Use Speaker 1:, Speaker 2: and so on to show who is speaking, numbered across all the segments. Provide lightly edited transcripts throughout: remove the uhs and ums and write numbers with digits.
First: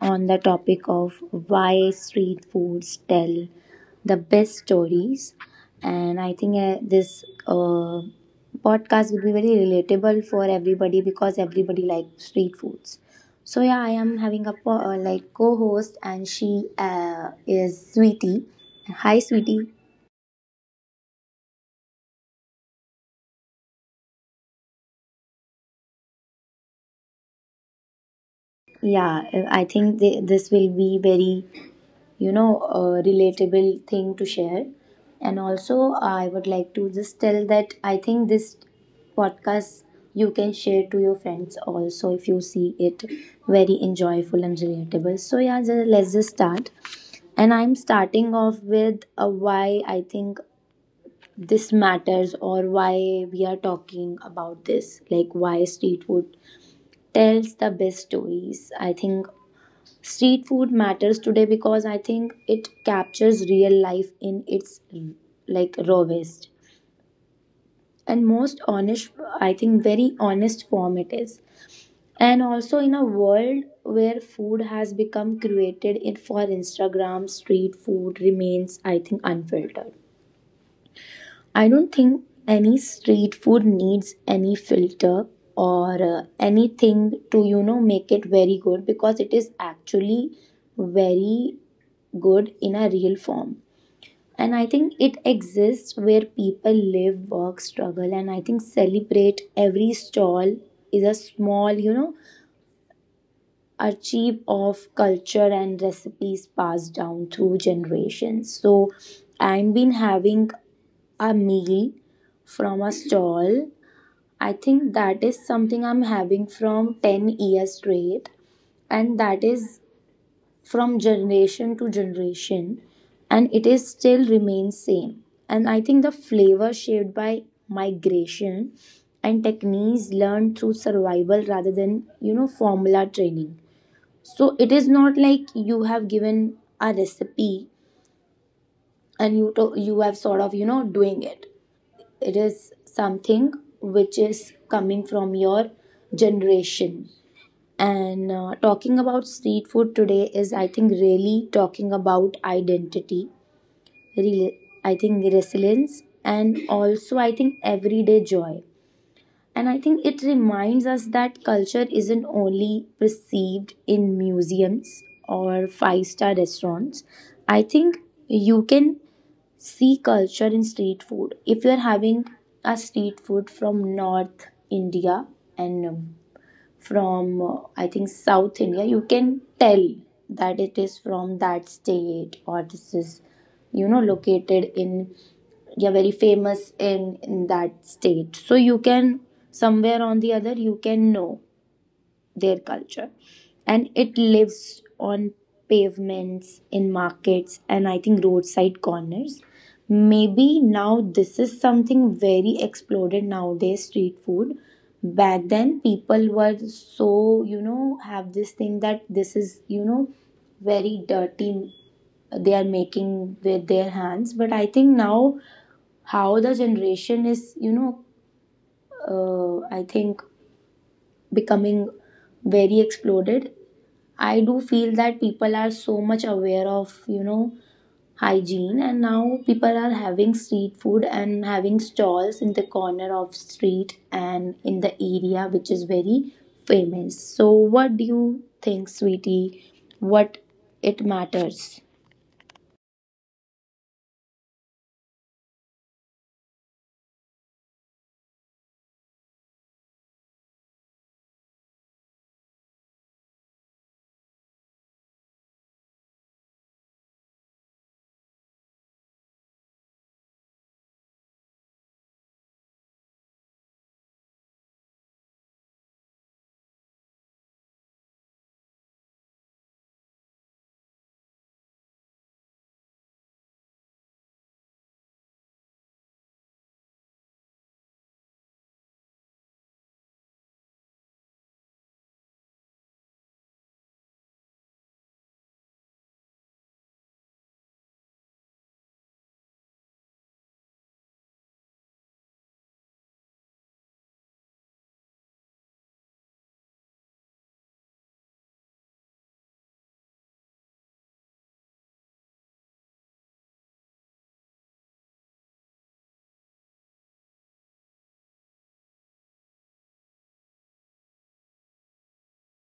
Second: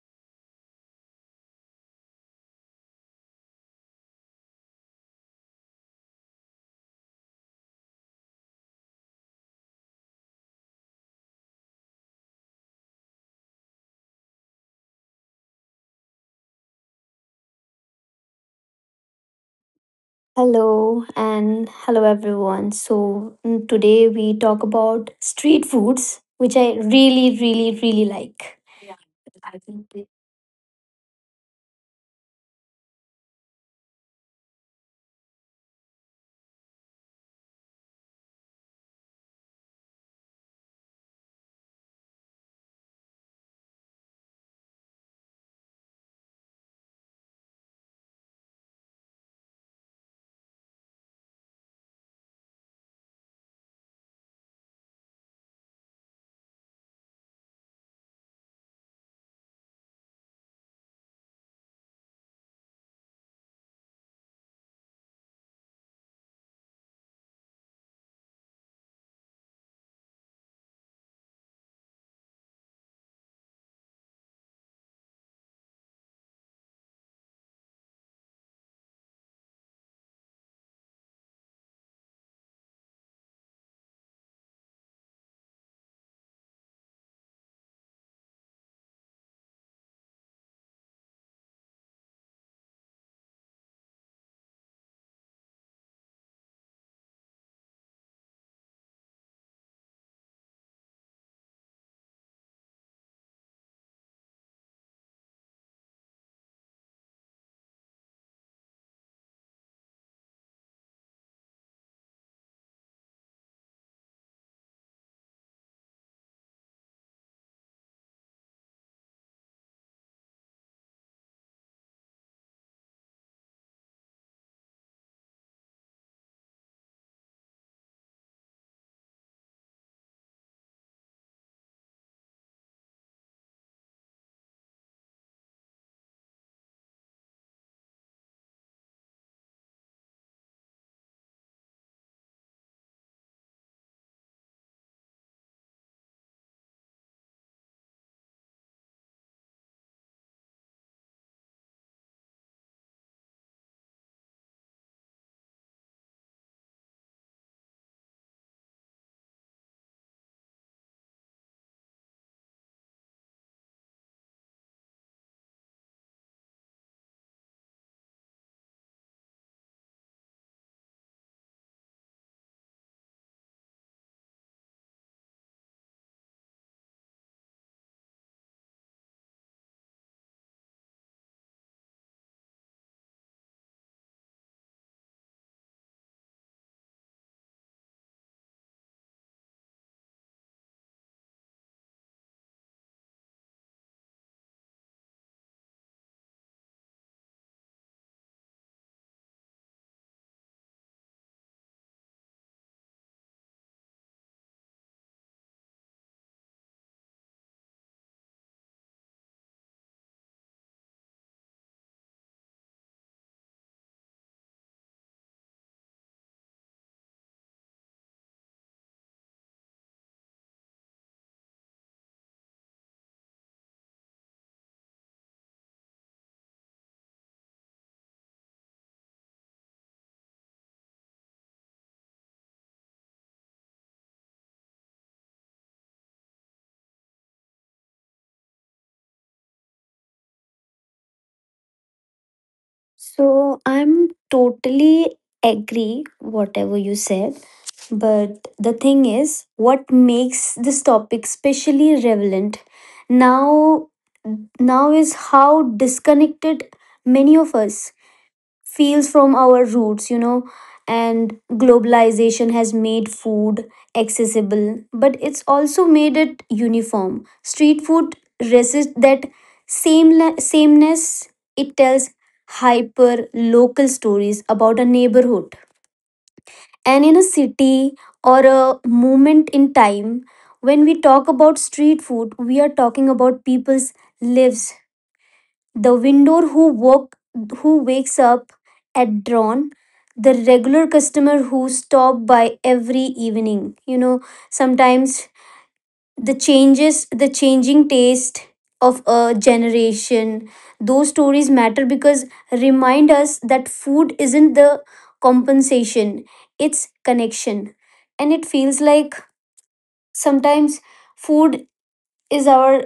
Speaker 1: on the topic of why street foods tell the best stories. And I think this podcast will be very relatable for everybody because everybody likes street foods. So, yeah, I am having a like co host, and she is Sweetie. Hi, Sweetie.
Speaker 2: Hello and hello everyone. So today we talk about street foods, which I really, really, really like.
Speaker 1: Yeah,
Speaker 2: I
Speaker 1: I
Speaker 2: think
Speaker 1: think
Speaker 2: they-
Speaker 1: this will be very a relatable thing to share, and also I would like to just tell that I think this podcast you can share to your friends also. If you see it very enjoyable and relatable, so yeah, let's just start. And I'm starting off with why I think this matters or why we are talking about this, like why street food tells the best stories. I think street food matters today because I think it captures real life in its like rawest and most honest, I think very honest form it is. And also in a world where food has become created in for Instagram, street food remains, I think, unfiltered. I don't think any street food needs any filter or anything to make it very good, because it is actually very good in a real form. And I think it exists where people live, work, struggle, and I think celebrate. Every stall is a small, achieve of culture and recipes passed down through generations. So I've been having a meal from a stall. I think that is something I'm having from 10 years straight, and that is from generation to generation, and it is still remains same. And I think the flavor shaped by migration and techniques learned through survival rather than formula training. So it is not like you have given a recipe and you have sort of doing it. It is something which is coming from your generation. And talking about street food today is, I think, really talking about identity, really, I think, resilience, and also, I think, everyday joy. And I think it reminds us that culture isn't only perceived in museums or five-star restaurants. I think you can see culture in street food. If you're having a street food from North India and from I think South India, you can tell that it is from that state, or this is located in, yeah, very famous in that state. So you can somewhere on the other you can know their culture. And it lives on pavements, in markets, and I think roadside corners. Maybe now this is something very exploded nowadays, street food. Back then people were so have this thing that this is very dirty, they are making with their hands. But I think now how the generation is, I think, becoming very exploded. I do feel that people are so much aware of, hygiene, and now people are having street food and having stalls in the corner of street and in the area which is very famous. So what do you think, Sweetie? What it matters?
Speaker 2: So I'm totally agree whatever you said, but the thing is, what makes this topic especially relevant now? Now is how disconnected many of us feels from our roots, And globalization has made food accessible, but it's also made it uniform. Street food resists that same sameness. It tells hyper local stories about a neighborhood. And in a city or a moment in time, when we talk about street food, we are talking about people's lives, the window who wakes up at dawn, the regular customer who stop by every evening, sometimes the changing taste of a generation. Those stories matter because remind us that food isn't the compensation, it's connection. And it feels like sometimes food is our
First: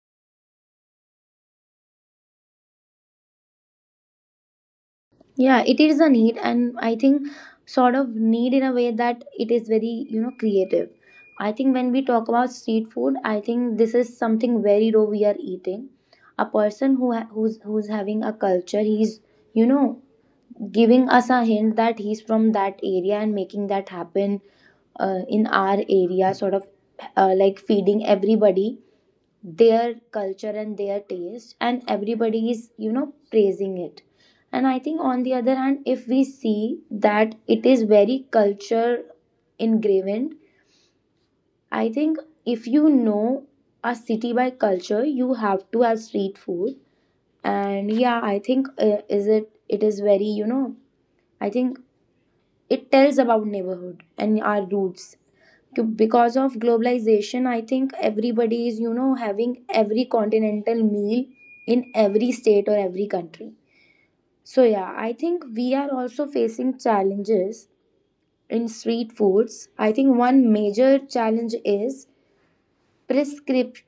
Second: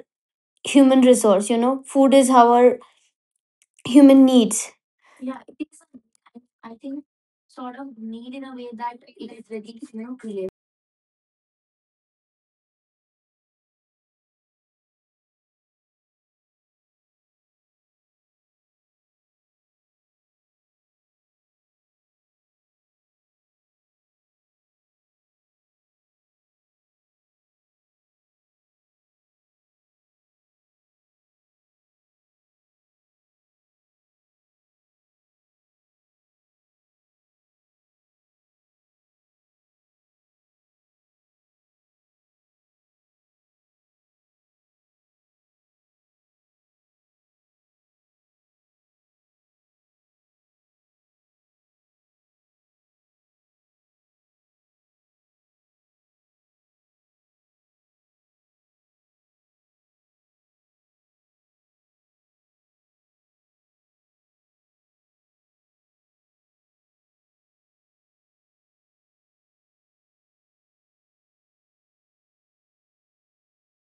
Speaker 2: human resource, food is our human needs,
Speaker 1: Yeah, it is a need, and I think sort of need
Speaker 2: a
Speaker 1: in
Speaker 2: way
Speaker 1: a way
Speaker 2: that
Speaker 1: that
Speaker 2: it is
Speaker 1: it is very,
Speaker 2: very creative.
Speaker 1: creative. I think when we talk about street food, I think this is something very raw we are eating. A person who's having a culture, he's you know giving us a hint that he's from that area and making that happen in our area, sort of, like feeding everybody their culture and their taste, and everybody is praising it. And I think on the other hand, if we see that, it is very culture ingrained. I think if a city by culture, you have to have street food. And yeah, I think is it it is very, I think, it tells about neighborhood and our roots. Because of globalization, I think everybody is having every continental meal in every state or every country. So yeah, I think we are also facing challenges in street foods. I think one major challenge is prescrip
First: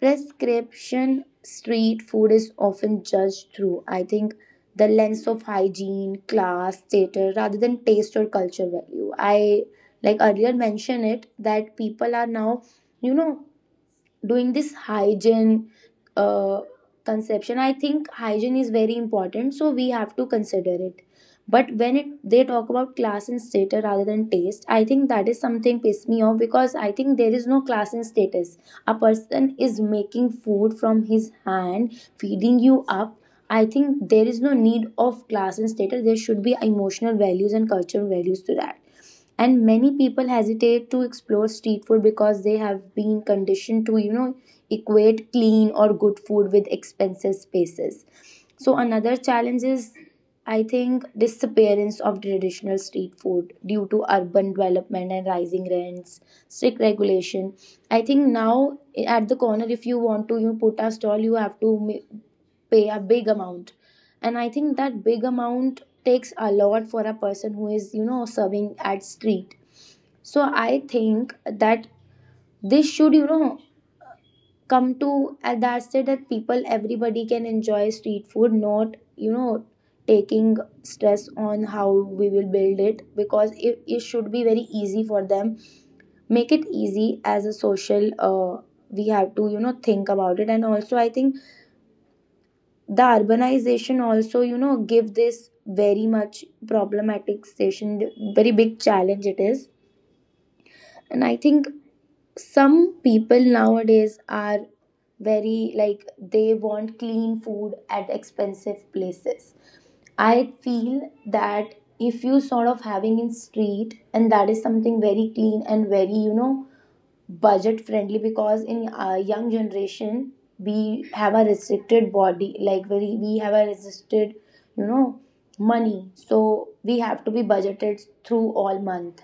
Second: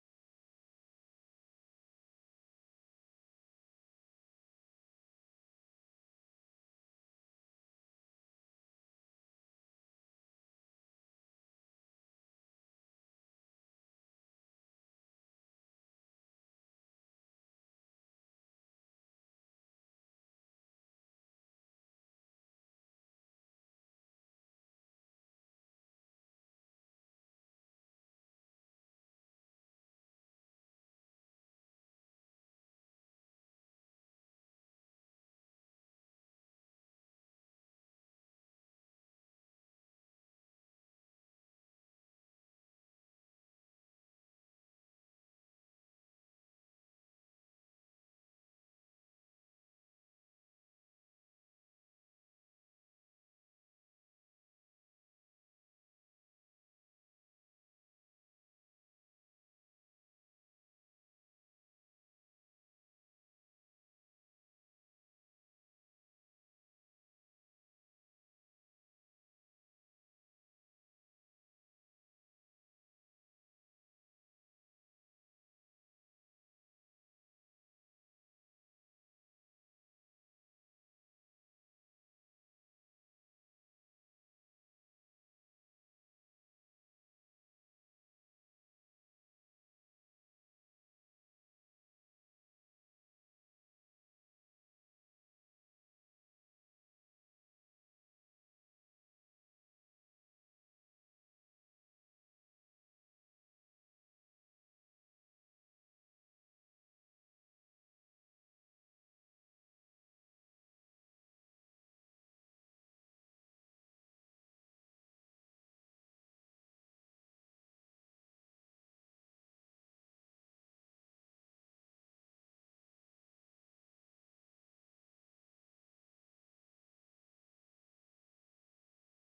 Speaker 1: prescription. Street food is often judged through, I think, the lens of hygiene, class, status, rather than taste or culture value. I, like, earlier mentioned it, that people are now, you know, doing this hygiene uh, conception. I think hygiene is very important, so we have to consider it. But when it, they talk about class and status rather than taste, I think that is something piss me off, because I think there is no class and status. A person is making food from his hand, feeding you up. I think there is no need of class and status. There should be emotional values and cultural values to that. And many people hesitate to explore street food because they have been conditioned to equate clean or good food with expensive spaces. So another challenge is, I think, disappearance of traditional street food due to urban development and rising rents, strict regulation. I think now at the corner, if you want to you put a stall, you have to pay a big amount. And I think that big amount takes a lot for a person who is serving at street. So I think that this should come to that, say that people, everybody can enjoy street food, not taking stress on how we will build it. Because it should be very easy for them, make it easy as a social. We have to think about it. And also I think the urbanization also give this very much problematic station. Very big challenge it is. And I think some people nowadays are very like, they want clean food at expensive places. I feel that if you sort of having in street, and that is something very clean and very, budget friendly. Because in our young generation, we have a restricted body, like very, we have a restricted, you know money, so we have to be budgeted through all month.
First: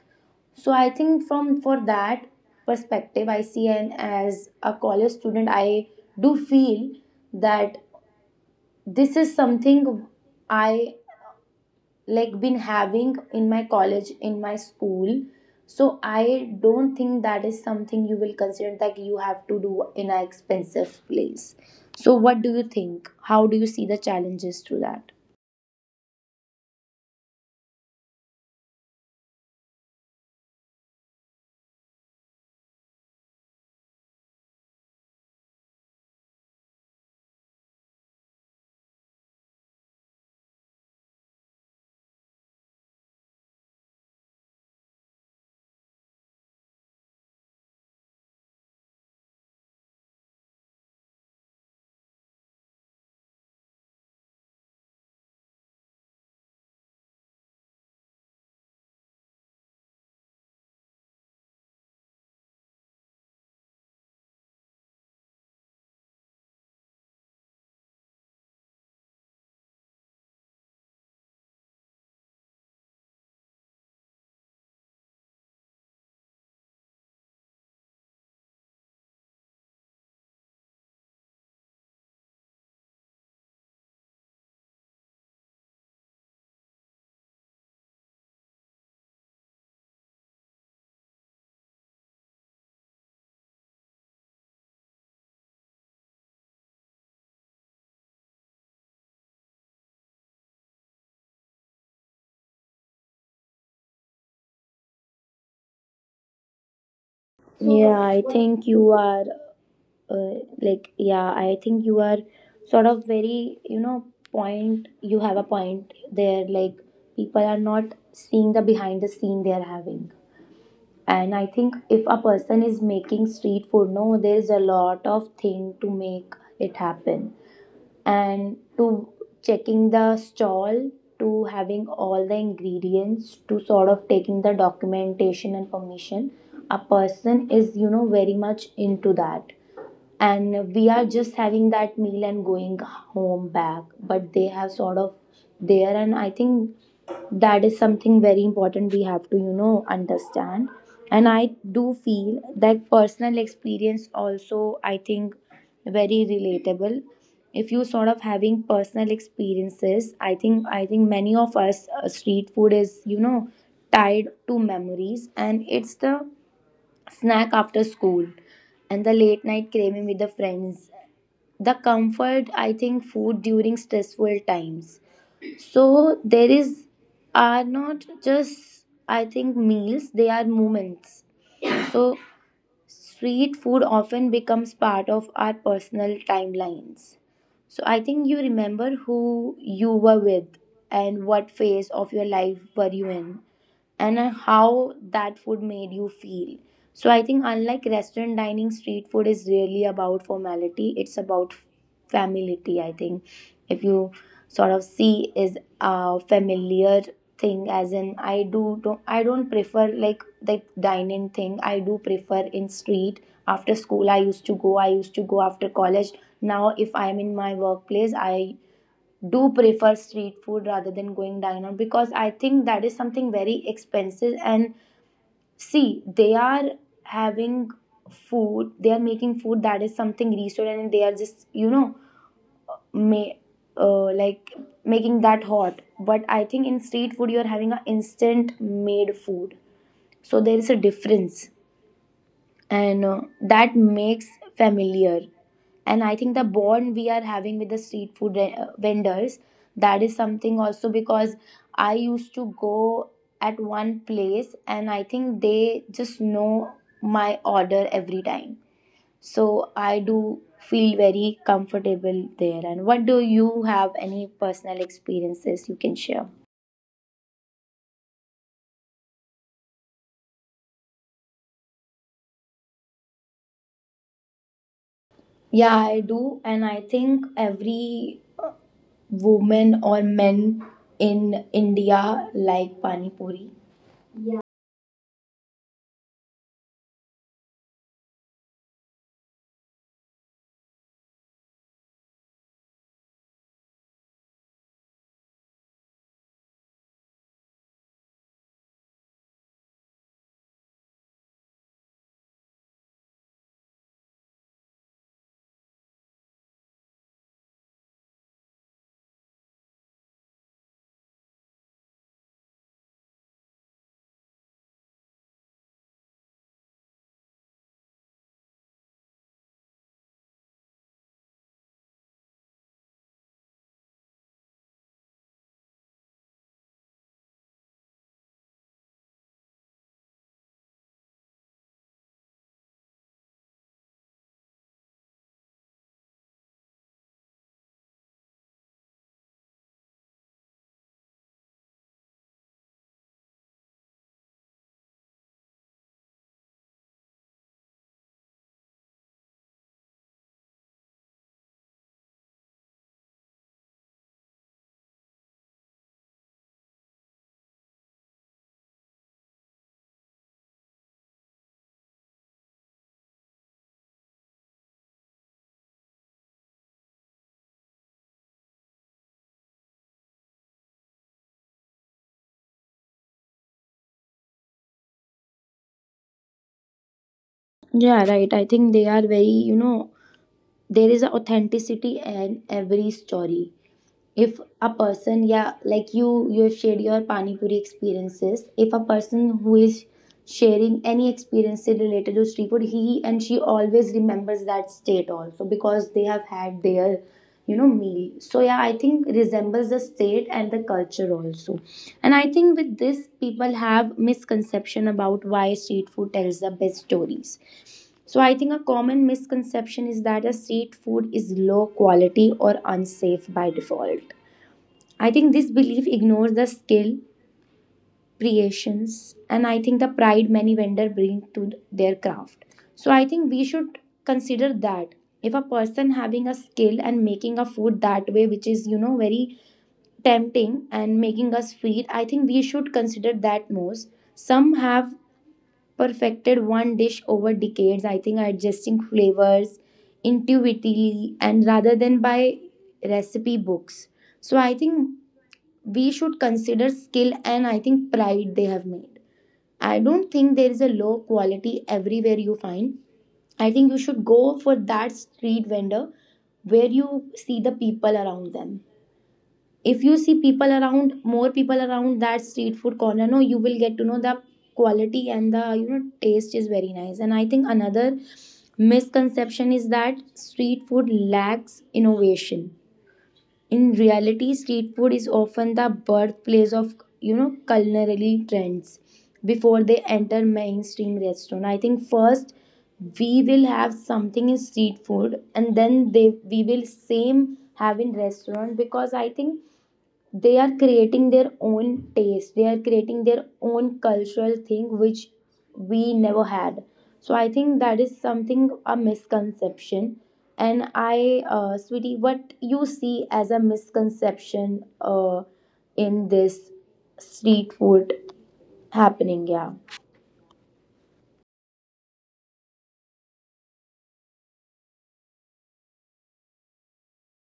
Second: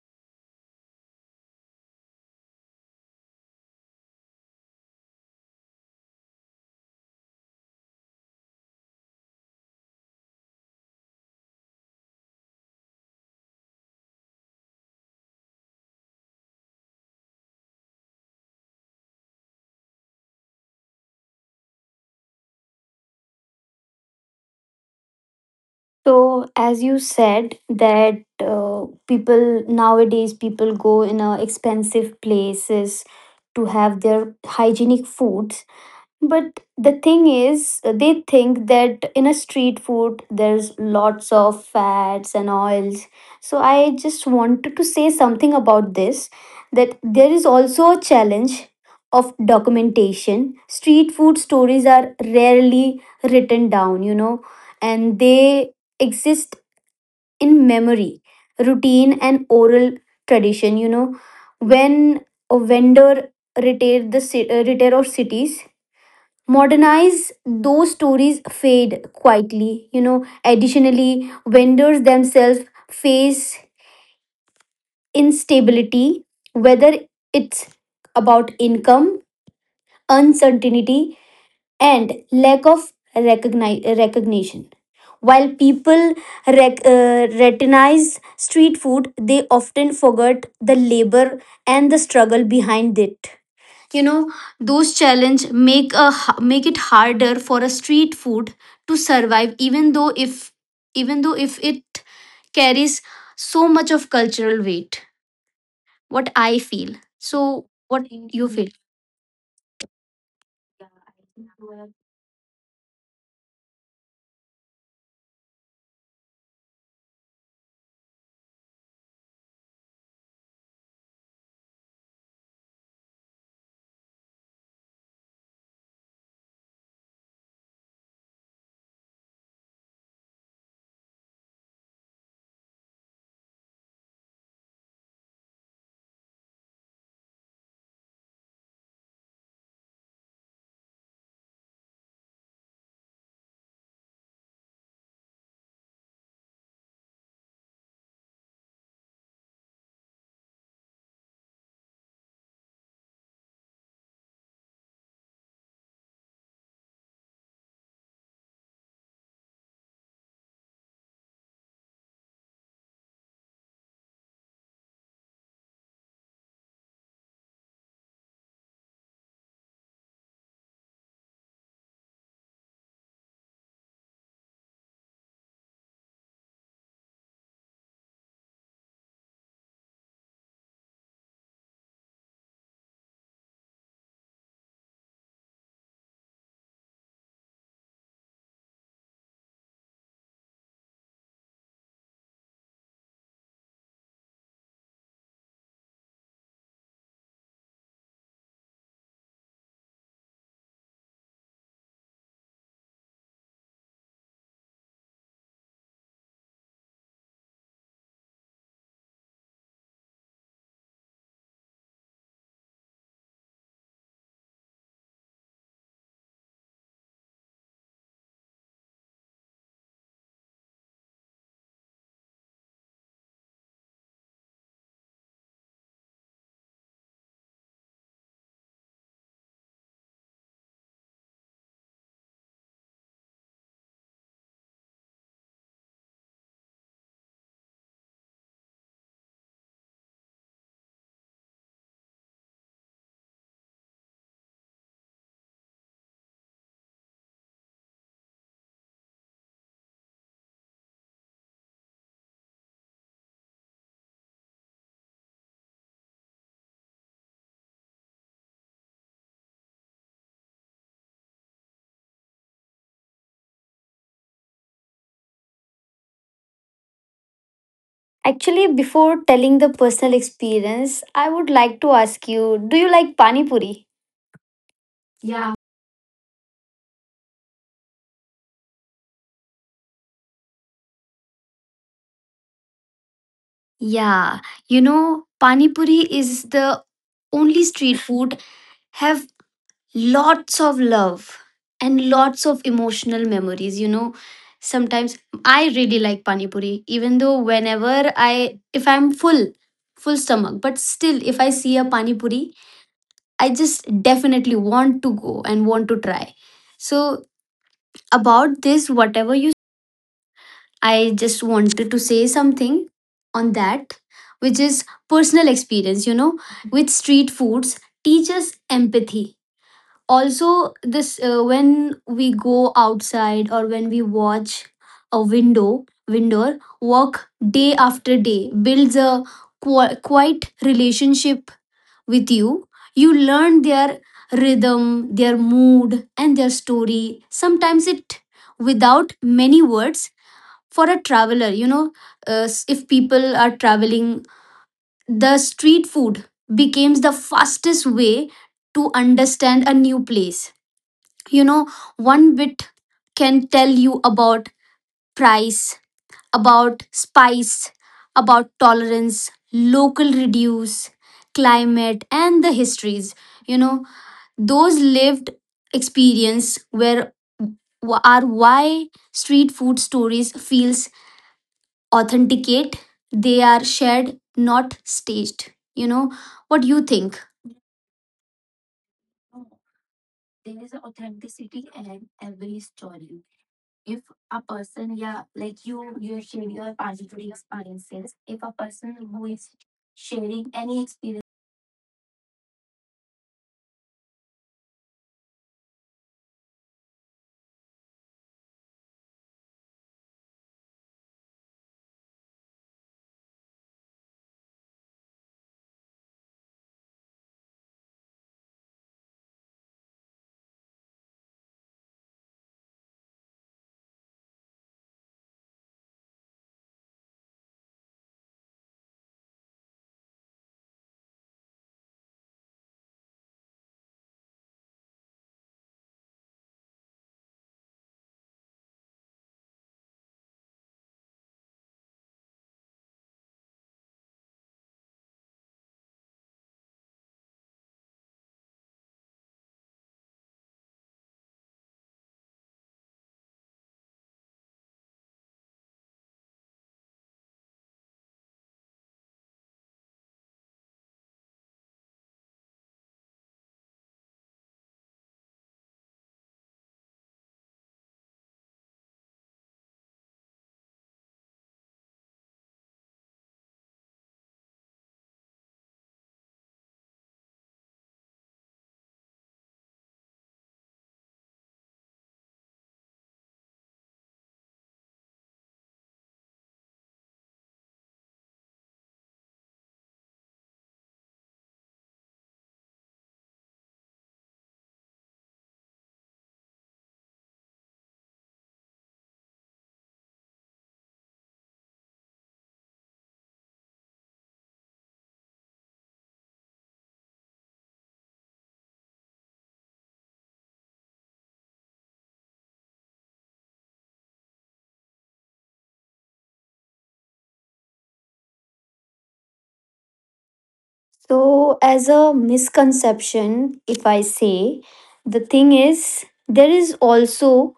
Speaker 1: So I think from for that perspective, I see. And as a college student, I do feel that this is something I like been having in my college, in my school. So I don't think that is something you will consider that you have to do in an expensive place. So what do you think, how do you see the challenges to that?
Speaker 2: So, as you said, that people nowadays, people go in expensive places to have their hygienic foods. But the thing is, they think that in a street food, there's lots of fats and oils. So I just wanted to say something about this, that there is also a challenge of documentation. Street food stories are rarely written down, and they exist in memory, routine, and oral tradition, When a vendor retail of cities modernize, those stories fade quietly, additionally vendors themselves face instability, whether it's about income uncertainty and lack of recognition. While people recognize street food, they often forget the labor and the struggle behind it, you know those challenges make make it harder for a street food to survive, even though if it carries so much of cultural weight. What I feel, so
Speaker 1: Yeah,
Speaker 2: what
Speaker 1: I
Speaker 2: you feel?
Speaker 1: think you are, like, yeah, I think you are sort of very, point, you have a point there. Like, people are not seeing the behind the scene they are having. And I think if a person is making street food, no, there's a lot of thing to make it happen, and to checking the stall, to having all the ingredients, to sort of taking the documentation and permission. A person is, very much into that. And we are just having that meal and going home back, but they have sort of there. And I think that is something very important, we have to understand. And I do feel that personal experience, also I think very relatable. If you sort of having personal experiences, I think many of us, street food is, tied to memories. And it's the snack after school, and the late night craving with the friends, the comfort, I think, food during stressful times. So there is, are not just, I think, meals, they are moments. So street food often becomes part of our personal timelines. So I think you remember who you were with, and what phase of your life were you in, and how that food made you feel. So I think unlike restaurant dining, street food is really about formality. It's about familiarity. I think if you sort of see is a familiar thing, as in I do don't I don't prefer like the dine-in thing. I do prefer in street. After school I used to go. I used to go after college. Now if I'm in my workplace, I do prefer street food rather than going dine out, because I think that is something very expensive. And see, they are having food, they are making food that is something restaurant, and they are just, you know, may, like, making that hot. But I think in street food, you are having a instant made food. So there is a difference and that makes familiar. And I think the bond we are having with the street food vendors, that is something also, because I used to go at one place and I think they just know my order every time, so I do feel very comfortable there. And what do you— have any personal experiences you can share?
Speaker 2: Actually, before telling the personal experience, I would like to ask you, do you like Pani Puri? Yeah.
Speaker 1: Yeah, I do, and I think every women or men in India like Pani Puri?
Speaker 2: Yeah, you know pani puri is the only street food have. Lots of love and lots of emotional memories, sometimes I really like pani puri, even though whenever I if I'm full, full stomach, but still if I see a pani puri, I just definitely want to go and want to try. So about this whatever you I just wanted to say something on that, which is personal experience, with street foods, teaches empathy. Also this, when we go outside or when we watch a window walk day after day builds a quite relationship with you. You learn their rhythm, their mood and their story, sometimes it without many words. For a traveler, if people are traveling, the street food becomes the fastest way to understand a new place, you know one bit can tell you about price, about spice, about tolerance, local reduce, climate and the histories, you know those lived experience where are why street food stories feels authenticate. They are shared not staged, what do you think?
Speaker 1: Yeah, right. I think they are very, you know, there is a authenticity in every story. If a person, yeah, like you have shared your pani puri experiences, if a person who is sharing any experience related to street food, he and she always remembers that state also because they have had their, you know, meal. So yeah, I think resembles the state and the culture also. And I think with this people have misconception about why street food tells the best stories. So I think a common misconception is that a street food is low quality or unsafe by default. I think this belief ignores the skill, creations, and I think the pride many vendors bring to their craft. So I think we should consider that if a person having a skill and making a food that way, which is, you know, very tempting and making us feed, I think we should consider that most. Some have perfected one dish over decades. I think adjusting flavors intuitively and rather than by recipe books. So I think we should consider skill, and I think pride they have made. I don't think there is a low quality everywhere you find. I think you should go for that street vendor where you see the people around them. If you see people around, more people around that street food corner, no, you will get to know the quality, and the, you know, taste is very nice. And I think another misconception is that street food lacks innovation. In reality, street food is often the birthplace of, you know, culinary trends before they enter mainstream restaurant. I think first we will have something in street food and then they we will same have in restaurant, because I think they are creating their own taste, they are creating their own cultural thing which we never had. So I think that is something a misconception. And I sweetie, what you see as a misconception in this street food happening, yeah?
Speaker 2: So, as a misconception, if I say, the thing is, there is also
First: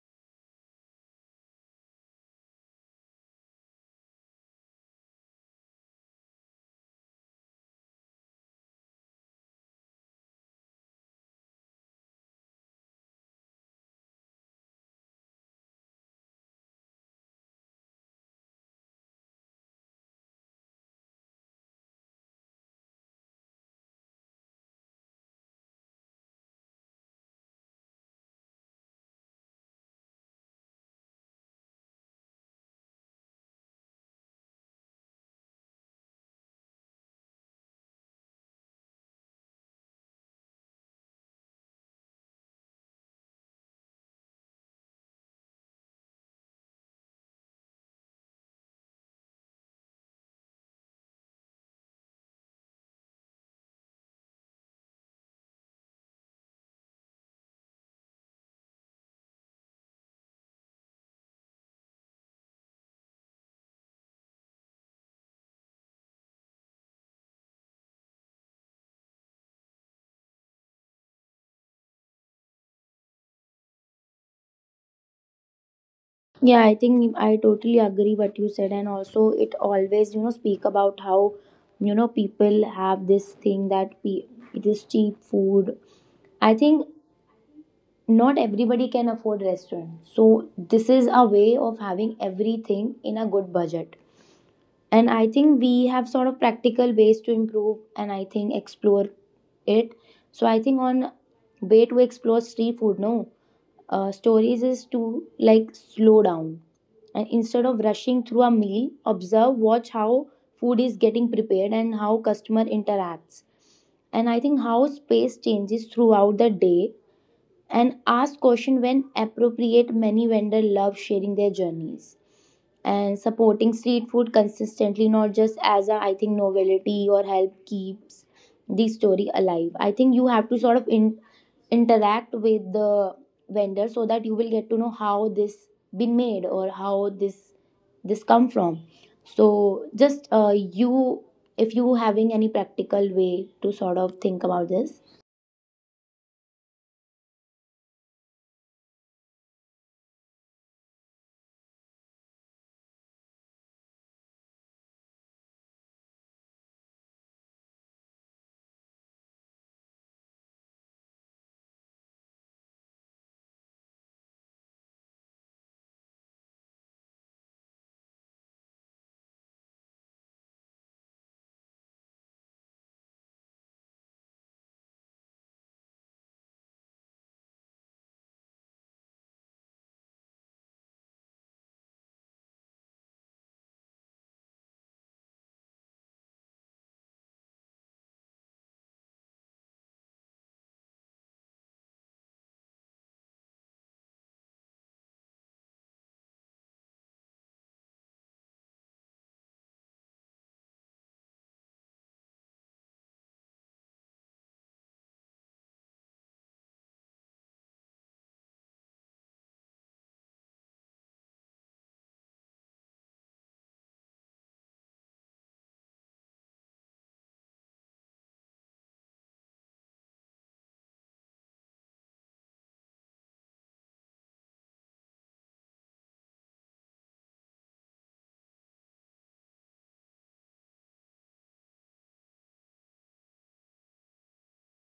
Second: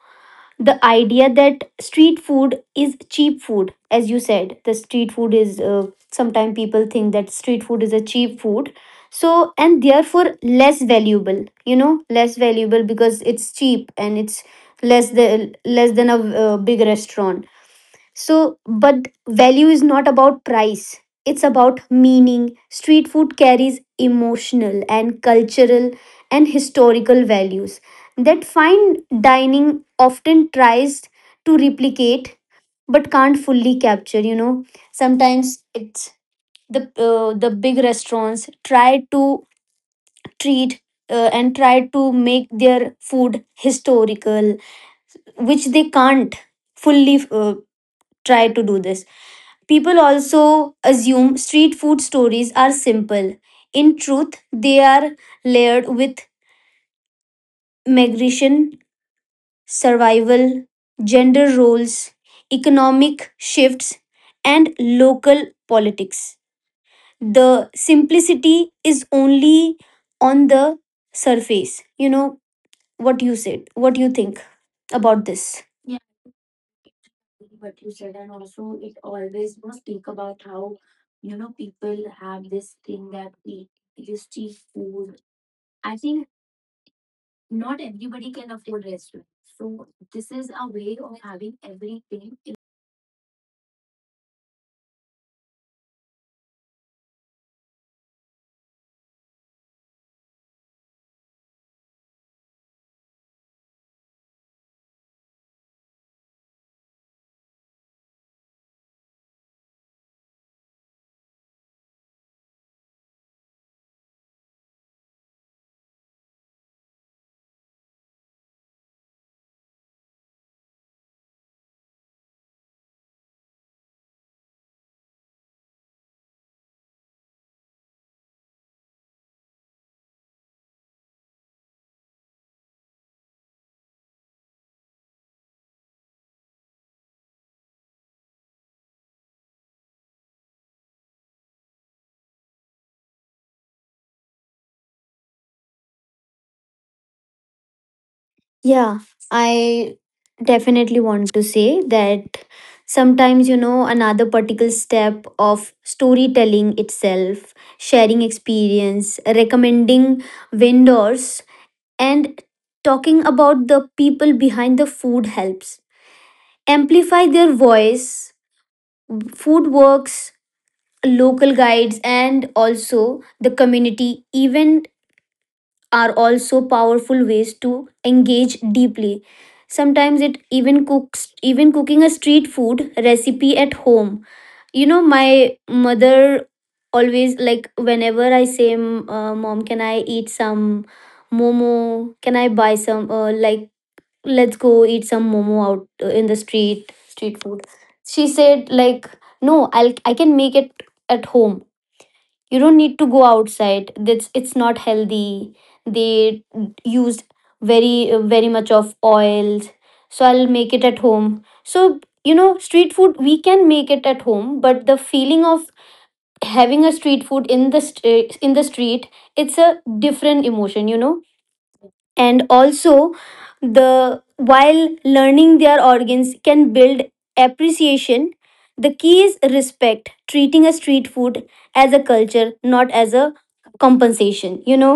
Speaker 2: the idea that street food is cheap food. As you said, the street food is, sometimes people think that street food is a cheap food. So, and therefore less valuable, you know, less valuable because it's cheap and it's less than a big restaurant. So, but value is not about price, it's about meaning. Street food carries emotional and cultural and historical values that fine dining often tries to replicate but can't fully capture, sometimes it's the big restaurants try to treat and try to make their food historical, which they can't fully try to do this. People also assume street food stories are simple. In truth, they are layered with migration, survival, gender roles, economic shifts, and local politics. The simplicity is only on the surface. You know what you said, what you think about this.
Speaker 1: Yeah, I think I totally agree what you said. And also it always, you know, speak about how, you know, people have this thing that it is cheap food. I think not everybody can afford restaurants, so this is a way of having everything in a good budget. And I think we have sort of practical ways to improve and I think explore it. So I think on way to explore street food, no, stories is to like slow down, and instead of rushing through a meal, observe, watch how food is getting prepared and how customer interacts, and I think how space changes throughout the day, and ask question when appropriate. Many vendors love sharing their journeys, and supporting street food consistently, not just as a, I think, novelty or help keeps the story alive. I think you have to sort of interact with the vendor, so that you will get to know how this been made or how this come from. So just you, if you having any practical way to sort of think about this?
Speaker 2: Yeah, I definitely want to say that sometimes, you know, another particular step of storytelling itself, sharing experience, recommending vendors, and talking about the people behind the food helps. Amplify their voice, food works, local guides, and also the community, even are also powerful ways to engage deeply. Sometimes it even cooks, even cooking a street food recipe at home. You know my mother always, like, whenever I say, Mom, can I eat some momo, can I buy some, like let's go eat some momo out, in the street, street food," she said like, "No, I can make it at home, you don't need to go outside, that's, it's not healthy, they used very, very much of oils, so I'll make it at home." So you know, street food we can make it at home, but the feeling of having a street food in the in the street, it's a different emotion, and also the while learning their organs can build appreciation. The key is respect, treating a street food as a culture, not as a compensation, you know,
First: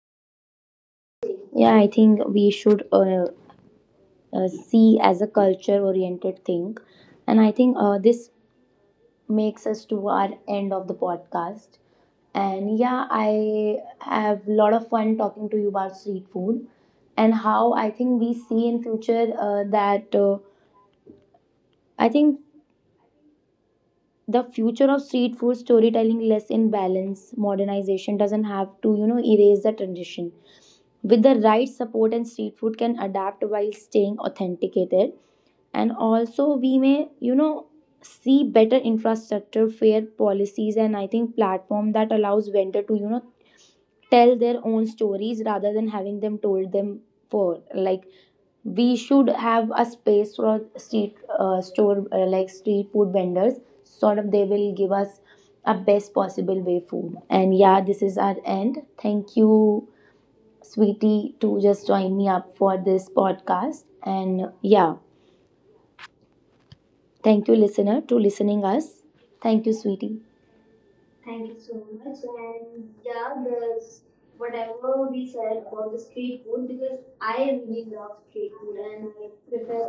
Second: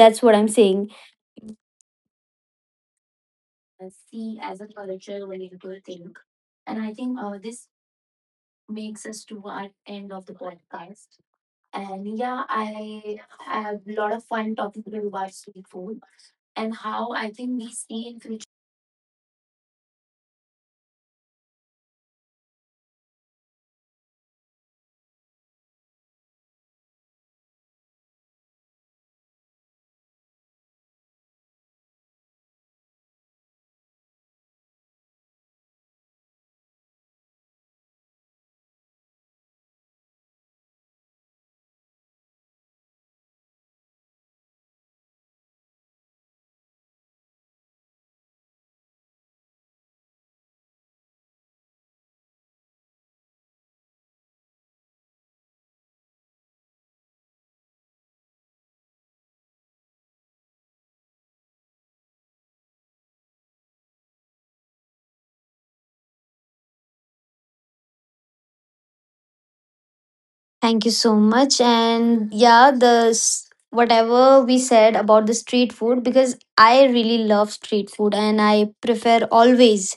Speaker 2: that's what I'm saying.
Speaker 1: Yeah, I think we should, see as a culture oriented thing. And I think, this makes us to our end of the podcast. And yeah, I have a lot of fun talking to you about street food. And how I think we see in future, that I think the future of street food storytelling less in balance, modernization doesn't have to, you know, erase the tradition. With the right support, and street food can adapt while staying authenticated. And also we may, you know, see better infrastructure, fair policies, and I think platform that allows vendor to, you know, tell their own stories rather than having them told them. For like, we should have a space for street store like street food vendors, sort of they will give us a best possible way food. And yeah, this is our end. Thank you, sweetie, to just join me up for this podcast. And yeah. Thank you, listener, to listening us. Thank you, sweetie.
Speaker 2: Thank you so much, and yeah, the whatever we said about the street food, because I really love street food and I prefer always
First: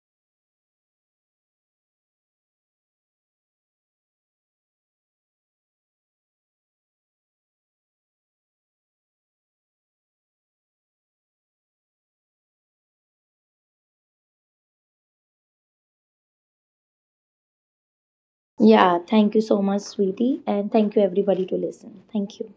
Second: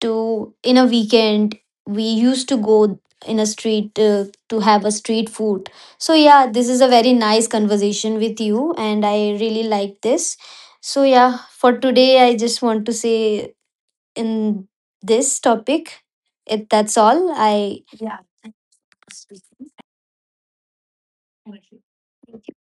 Speaker 2: to in a weekend we used to go in a street to have a street food. So yeah, this is a very nice conversation with you and I really like this. So yeah, for today I just want to say, in this topic, it, that's all I
Speaker 1: Yeah, thank you so much, sweetie, and thank you everybody to listen. Thank you.